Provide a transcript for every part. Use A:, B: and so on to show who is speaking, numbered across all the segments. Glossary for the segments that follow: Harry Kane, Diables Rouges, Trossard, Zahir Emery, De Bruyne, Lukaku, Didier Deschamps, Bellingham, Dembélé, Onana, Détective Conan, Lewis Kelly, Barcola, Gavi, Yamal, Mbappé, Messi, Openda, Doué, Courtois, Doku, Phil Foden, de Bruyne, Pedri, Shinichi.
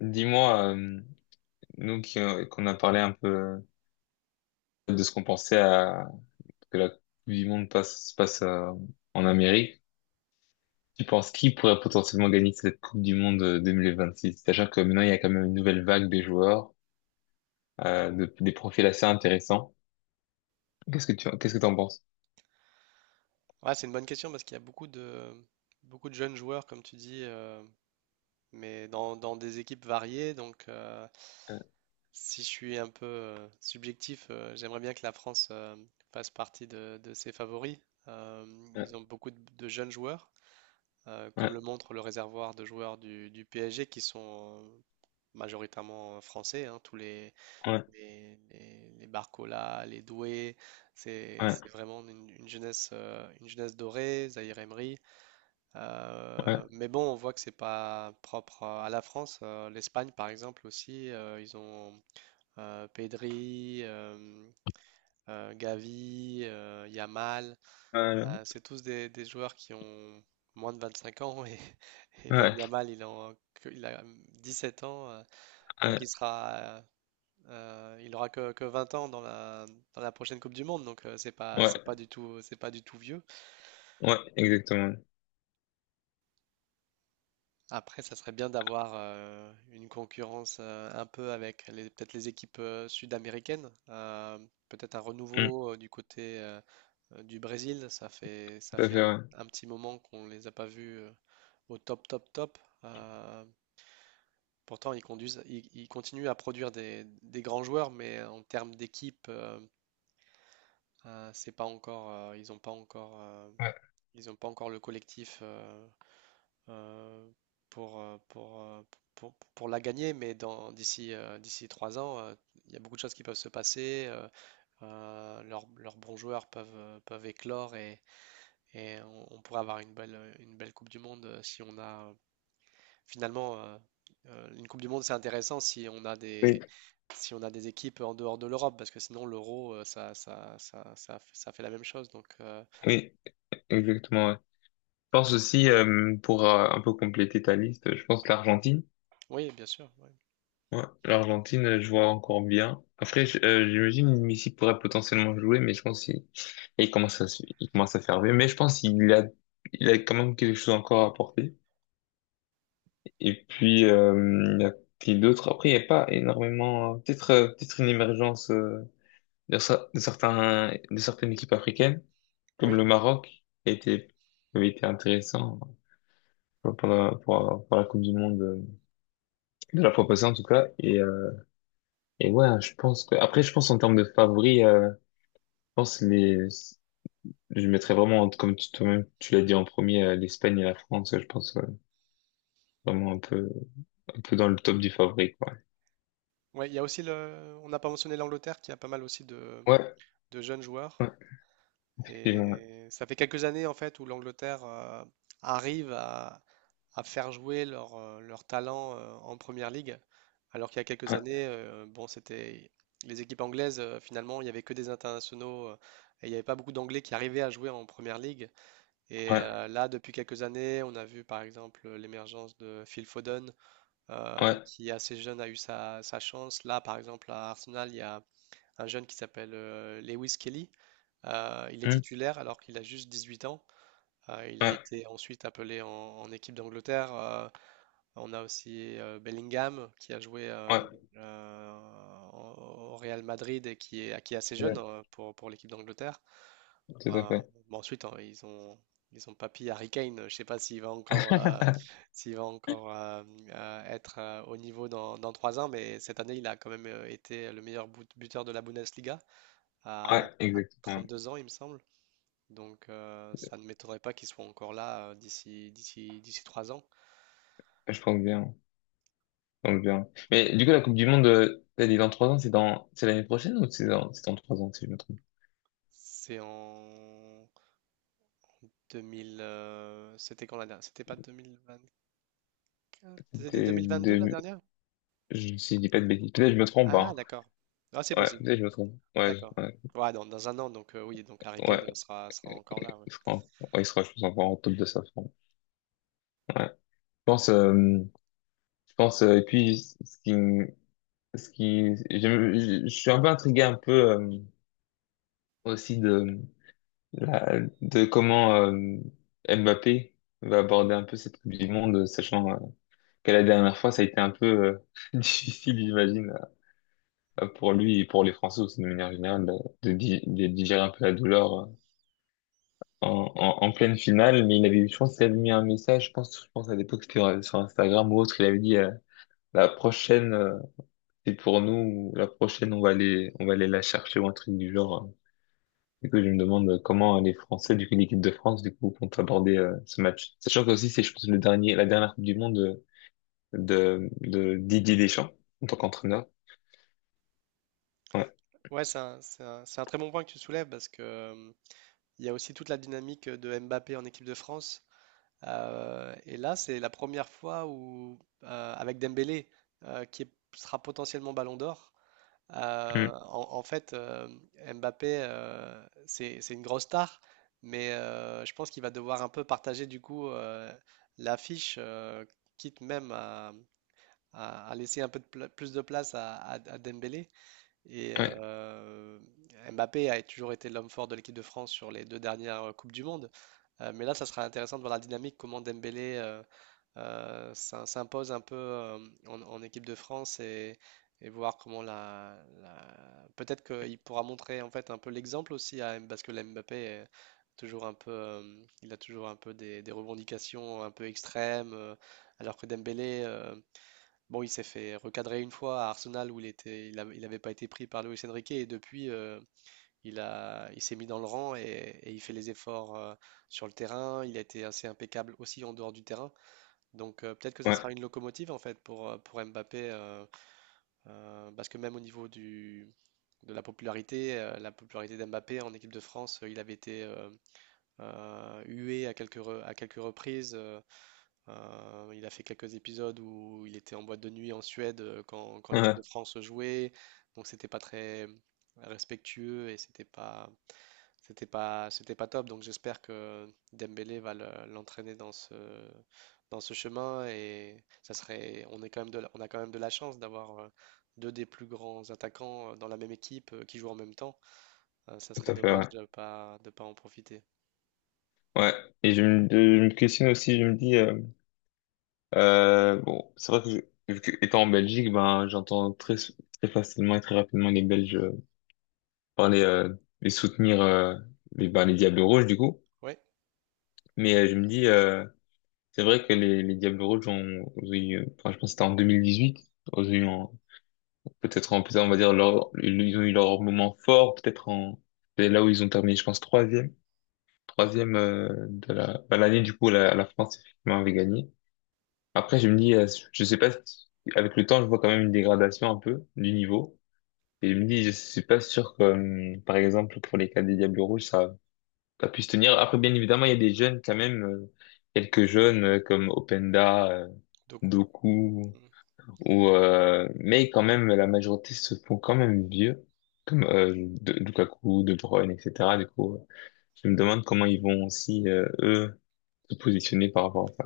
A: Dis-moi, nous qui, qu'on a parlé un peu de ce qu'on pensait à que la Coupe du Monde passe, se passe en Amérique, tu penses qui pourrait potentiellement gagner cette Coupe du Monde 2026? C'est-à-dire que maintenant il y a quand même une nouvelle vague des joueurs, des profils assez intéressants. Qu'est-ce que qu'est-ce que t'en penses?
B: Ouais, c'est une bonne question parce qu'il y a beaucoup de jeunes joueurs, comme tu dis, mais dans des équipes variées. Donc,
A: Euh,
B: si je suis un peu subjectif, j'aimerais bien que la France fasse partie de ses favoris. Euh,
A: euh,
B: Ils ont beaucoup de jeunes joueurs, comme le
A: Ouais,
B: montre le réservoir de joueurs du PSG qui sont majoritairement français. Hein, tous les,
A: ouais,
B: les, les, les Barcola, les Doué, c'est
A: ouais,
B: c'est vraiment une jeunesse, une jeunesse dorée, Zahir Emery.
A: ouais,
B: Mais bon, on voit que c'est pas propre à la France. L'Espagne, par exemple, aussi, ils ont Pedri, Gavi, Yamal.
A: euh,
B: C'est tous des joueurs qui ont moins de 25 ans et, et même
A: ouais,
B: Yamal, il a 17 ans. Donc il
A: ouais,
B: sera, il aura que 20 ans dans la prochaine Coupe du Monde. Donc,
A: ouais,
B: c'est pas du tout vieux.
A: ouais, exactement.
B: Après, ça serait bien d'avoir une concurrence un peu avec peut-être les équipes sud-américaines. Peut-être un
A: Mm,
B: renouveau du côté du Brésil. Ça fait, ça
A: tout à
B: fait
A: fait,
B: un,
A: ouais.
B: un petit moment qu'on les a pas vus au top, top, top. Euh, Pourtant, ils continuent à produire des grands joueurs, mais en termes d'équipe, c'est pas encore, ils n'ont pas encore,
A: Ouais.
B: ils ont pas encore le collectif. Euh, euh, pour, euh, pour, euh, pour la gagner, mais d'ici 3 ans, il y a beaucoup de choses qui peuvent se passer. Leurs bons joueurs peuvent éclore et on pourrait avoir une belle Coupe du Monde si on a finalement, une Coupe du Monde, c'est intéressant
A: Oui,
B: si on a des équipes en dehors de l'Europe, parce que sinon l'euro, ça fait la même chose. Donc,
A: oui, exactement, ouais. Pense aussi, pour un peu compléter ta liste, je pense que l'Argentine.
B: oui, bien sûr. Oui.
A: Ouais, l'Argentine, je vois encore bien. Après, j'imagine que Messi pourrait potentiellement jouer, mais je pense qu'il il commence à, il commence à faire vieux. Mais je pense qu'il a, il a quand même quelque chose encore à apporter. Et puis, il y a qui d'autres. Après, il n'y a pas énormément, peut-être, peut-être une émergence, de, de certains, de certaines équipes africaines, comme
B: Oui.
A: le Maroc, qui a été, qui avait été intéressant pour la Coupe du Monde de la fois passée en tout cas. Et ouais, je pense que après, je pense en termes de favoris, je pense les, je mettrais vraiment comme tu- toi-même tu l'as dit en premier, l'Espagne et la France. Je pense ouais, vraiment un peu dans le top du favori quoi.
B: Ouais, il y a aussi on n'a pas mentionné l'Angleterre qui a pas mal aussi de,
A: Ouais,
B: de jeunes joueurs.
A: ouais, effectivement.
B: Et ça fait quelques années en fait où l'Angleterre arrive à faire jouer leur talent en première ligue. Alors qu'il y a quelques
A: Ouais,
B: années, bon, c'était les équipes anglaises, finalement, il n'y avait que des internationaux et il n'y avait pas beaucoup d'anglais qui arrivaient à jouer en première ligue. Et
A: ouais,
B: là, depuis quelques années, on a vu par exemple l'émergence de Phil Foden,
A: ouais,
B: qui assez jeune a eu sa chance. Là, par exemple, à Arsenal, il y a un jeune qui s'appelle Lewis Kelly. Il est
A: hmm,
B: titulaire alors qu'il a juste 18 ans. Il a
A: ouais,
B: été ensuite appelé en équipe d'Angleterre. On a aussi Bellingham qui a joué
A: ouais,
B: euh, au Real Madrid et qui est assez jeune
A: ouais,
B: pour l'équipe d'Angleterre.
A: tout à
B: Euh,
A: fait.
B: bon, ensuite, hein, ils ont papy Harry Kane. Je ne sais pas s'il va encore être au niveau dans 3 ans, mais cette année, il a quand même été le meilleur buteur de la Bundesliga à,
A: Ouais,
B: à
A: exactement.
B: 32 ans, il me semble. Donc, ça ne m'étonnerait pas qu'il soit encore là d'ici 3 ans.
A: Ouais, je pense bien, je pense bien. Mais du coup, la Coupe du Monde, t'as dit dans trois ans, c'est dans, c'est l'année prochaine ou c'est dans trois ans si je me trompe?
B: C'est en 2000. C'était quand la dernière? C'était pas 2024? C'était deux
A: C'était
B: mille vingt deux la
A: deux-
B: dernière?
A: Si je dis pas de bêtises, peut-être que je me trompe,
B: Ah,
A: hein.
B: d'accord. Ah, c'est
A: Ouais,
B: possible.
A: peut-être que je me trompe. Ouais,
B: D'accord.
A: ouais,
B: Ouais, dans un an, donc oui, donc Harry Kane
A: ouais.
B: sera encore là. Ouais.
A: Il sera, ouais, il sera, je pense, encore en top de sa forme. Ouais. Je pense, euh, je pense, et puis, ce qui, me- ce qui, je suis un peu intrigué un peu, aussi de, la, de comment, Mbappé va aborder un peu cette Coupe du Monde, sachant, que la dernière fois, ça a été un peu, difficile, j'imagine, pour lui et pour les Français aussi, de manière générale, de, de digérer un peu la douleur, en, en, en pleine finale, mais il avait, je pense qu'il avait mis un message, je pense à l'époque c'était sur Instagram ou autre, il avait dit la prochaine c'est pour nous, ou la prochaine on va aller la chercher ou un truc du genre. Du coup, je me demande comment les Français, du coup l'équipe de France, du coup compte aborder ce match. Sachant que aussi c'est, je pense, le dernier, la dernière Coupe du Monde de Didier Deschamps en tant qu'entraîneur.
B: Ouais, c'est un très bon point que tu soulèves parce que il y a aussi toute la dynamique de Mbappé en équipe de France. Et là, c'est la première fois où, avec Dembélé, sera potentiellement Ballon d'Or,
A: Mm.
B: en fait, Mbappé, c'est une grosse star, mais je pense qu'il va devoir un peu partager du coup l'affiche, quitte même à laisser un peu plus de place à Dembélé. Et
A: Ouais,
B: Mbappé a toujours été l'homme fort de l'équipe de France sur les deux dernières Coupes du Monde. Mais là, ça sera intéressant de voir la dynamique, comment Dembélé ça s'impose un peu en équipe de France et voir comment peut-être qu'il pourra montrer en fait un peu l'exemple aussi parce que la Mbappé est toujours un peu il a toujours un peu des revendications un peu extrêmes alors que Dembélé, bon, il s'est fait recadrer une fois à Arsenal où il avait pas été pris par Luis Enrique et depuis, il s'est mis dans le rang et il fait les efforts sur le terrain. Il a été assez impeccable aussi en dehors du terrain, donc peut-être que ça sera
A: ouais,
B: une locomotive en fait pour Mbappé, parce que même au niveau de la popularité d'Mbappé en équipe de France, il avait été hué à quelques reprises. Il a fait quelques épisodes où il était en boîte de nuit en Suède quand l'équipe
A: ouais,
B: de France jouait, donc c'était pas très respectueux et c'était pas top, donc j'espère que Dembélé l'entraîner dans ce chemin, et ça serait, on est quand même de la- on a quand même de la chance d'avoir deux des plus grands attaquants dans la même équipe qui jouent en même temps. Ça serait
A: tout à fait,
B: dommage
A: ouais.
B: de pas en profiter.
A: Ouais. Et je me questionne aussi, je me dis. Bon, c'est vrai que, vu que étant en Belgique, ben j'entends très très facilement et très rapidement les Belges parler, et soutenir les ben, les Diables Rouges du coup.
B: Ouais,
A: Mais je me dis, c'est vrai que les Diables Rouges ont, ont eu, enfin, je pense que c'était en 2018, ont eu en- peut-être en plus on va dire leur ils ont eu leur moment fort, peut-être en c'est là où ils ont terminé, je pense troisième, troisième de la ben, l'année du coup la, la France effectivement avait gagné. Après, je me dis, je sais pas, avec le temps, je vois quand même une dégradation un peu du niveau. Et je me dis, je suis pas sûr que, par exemple, pour les cas des Diables Rouges, ça puisse tenir. Après, bien évidemment, il y a des jeunes quand même, quelques jeunes comme Openda,
B: Doku.
A: Doku, ou, mais quand même, la majorité se font quand même vieux, comme Lukaku, De Bruyne, etc. Du coup, je me demande comment ils vont aussi, eux, se positionner par rapport à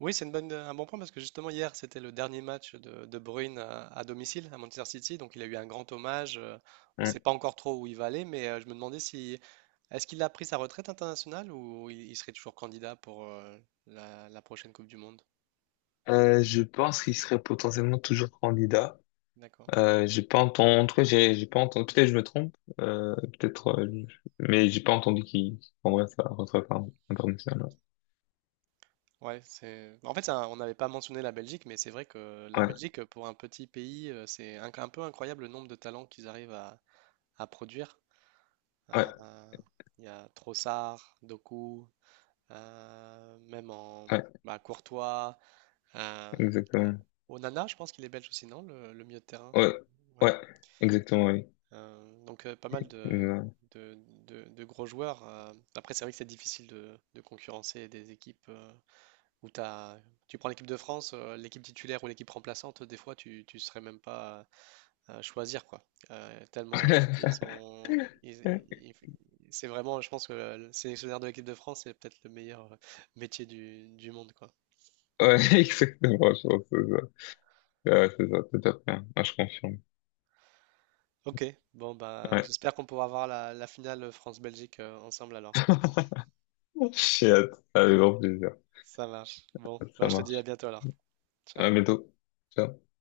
B: Oui, c'est un bon point parce que justement hier, c'était le dernier match de Bruyne à domicile à Manchester City, donc il a eu un grand hommage. On
A: ça.
B: ne
A: Mm.
B: sait pas encore trop où il va aller, mais je me demandais si est-ce qu'il a pris sa retraite internationale ou il serait toujours candidat pour la prochaine Coupe du Monde.
A: Je pense qu'il serait potentiellement toujours candidat.
B: D'accord.
A: J'ai pas entendu, en tout cas, j'ai pas entendu, peut-être je me trompe, peut-être, mais j'ai pas entendu qu'il prendrait sa retraite hein, internationale.
B: Ouais. c'est. En fait, on n'avait pas mentionné la Belgique, mais c'est vrai que la
A: Ouais,
B: Belgique, pour un petit pays, c'est un peu incroyable le nombre de talents qu'ils arrivent à produire. Euh,
A: ouais,
B: Il y a Trossard, Doku. Même en,
A: ouais,
B: bah, Courtois. euh, euh,
A: exactement.
B: Onana, je pense qu'il est belge aussi, non? Le milieu de terrain.
A: Ouais,
B: Ouais.
A: ouais, exactement, oui.
B: Donc, pas mal
A: Non.
B: de, de gros joueurs. Après, c'est vrai que c'est difficile de concurrencer des équipes où tu prends l'équipe de France, l'équipe titulaire ou l'équipe remplaçante, des fois tu ne serais même pas à choisir quoi. Tellement i- ils, ont, ils-
A: Ouais,
B: ils- C'est vraiment, je pense que le sélectionneur de l'équipe de France, c'est peut-être le meilleur métier du monde quoi.
A: exactement, je pense que c'est ça. Ouais, c'est ça, tout à fait. Hein. Ouais, je confirme.
B: Ok, bon bah
A: Ouais.
B: j'espère qu'on pourra voir la finale France-Belgique ensemble alors.
A: J'ai hâte. Avec grand plaisir.
B: Ça marche. Bon, bah
A: Ça
B: je te dis à
A: marche.
B: bientôt alors.
A: À
B: Ciao.
A: bientôt. Ciao.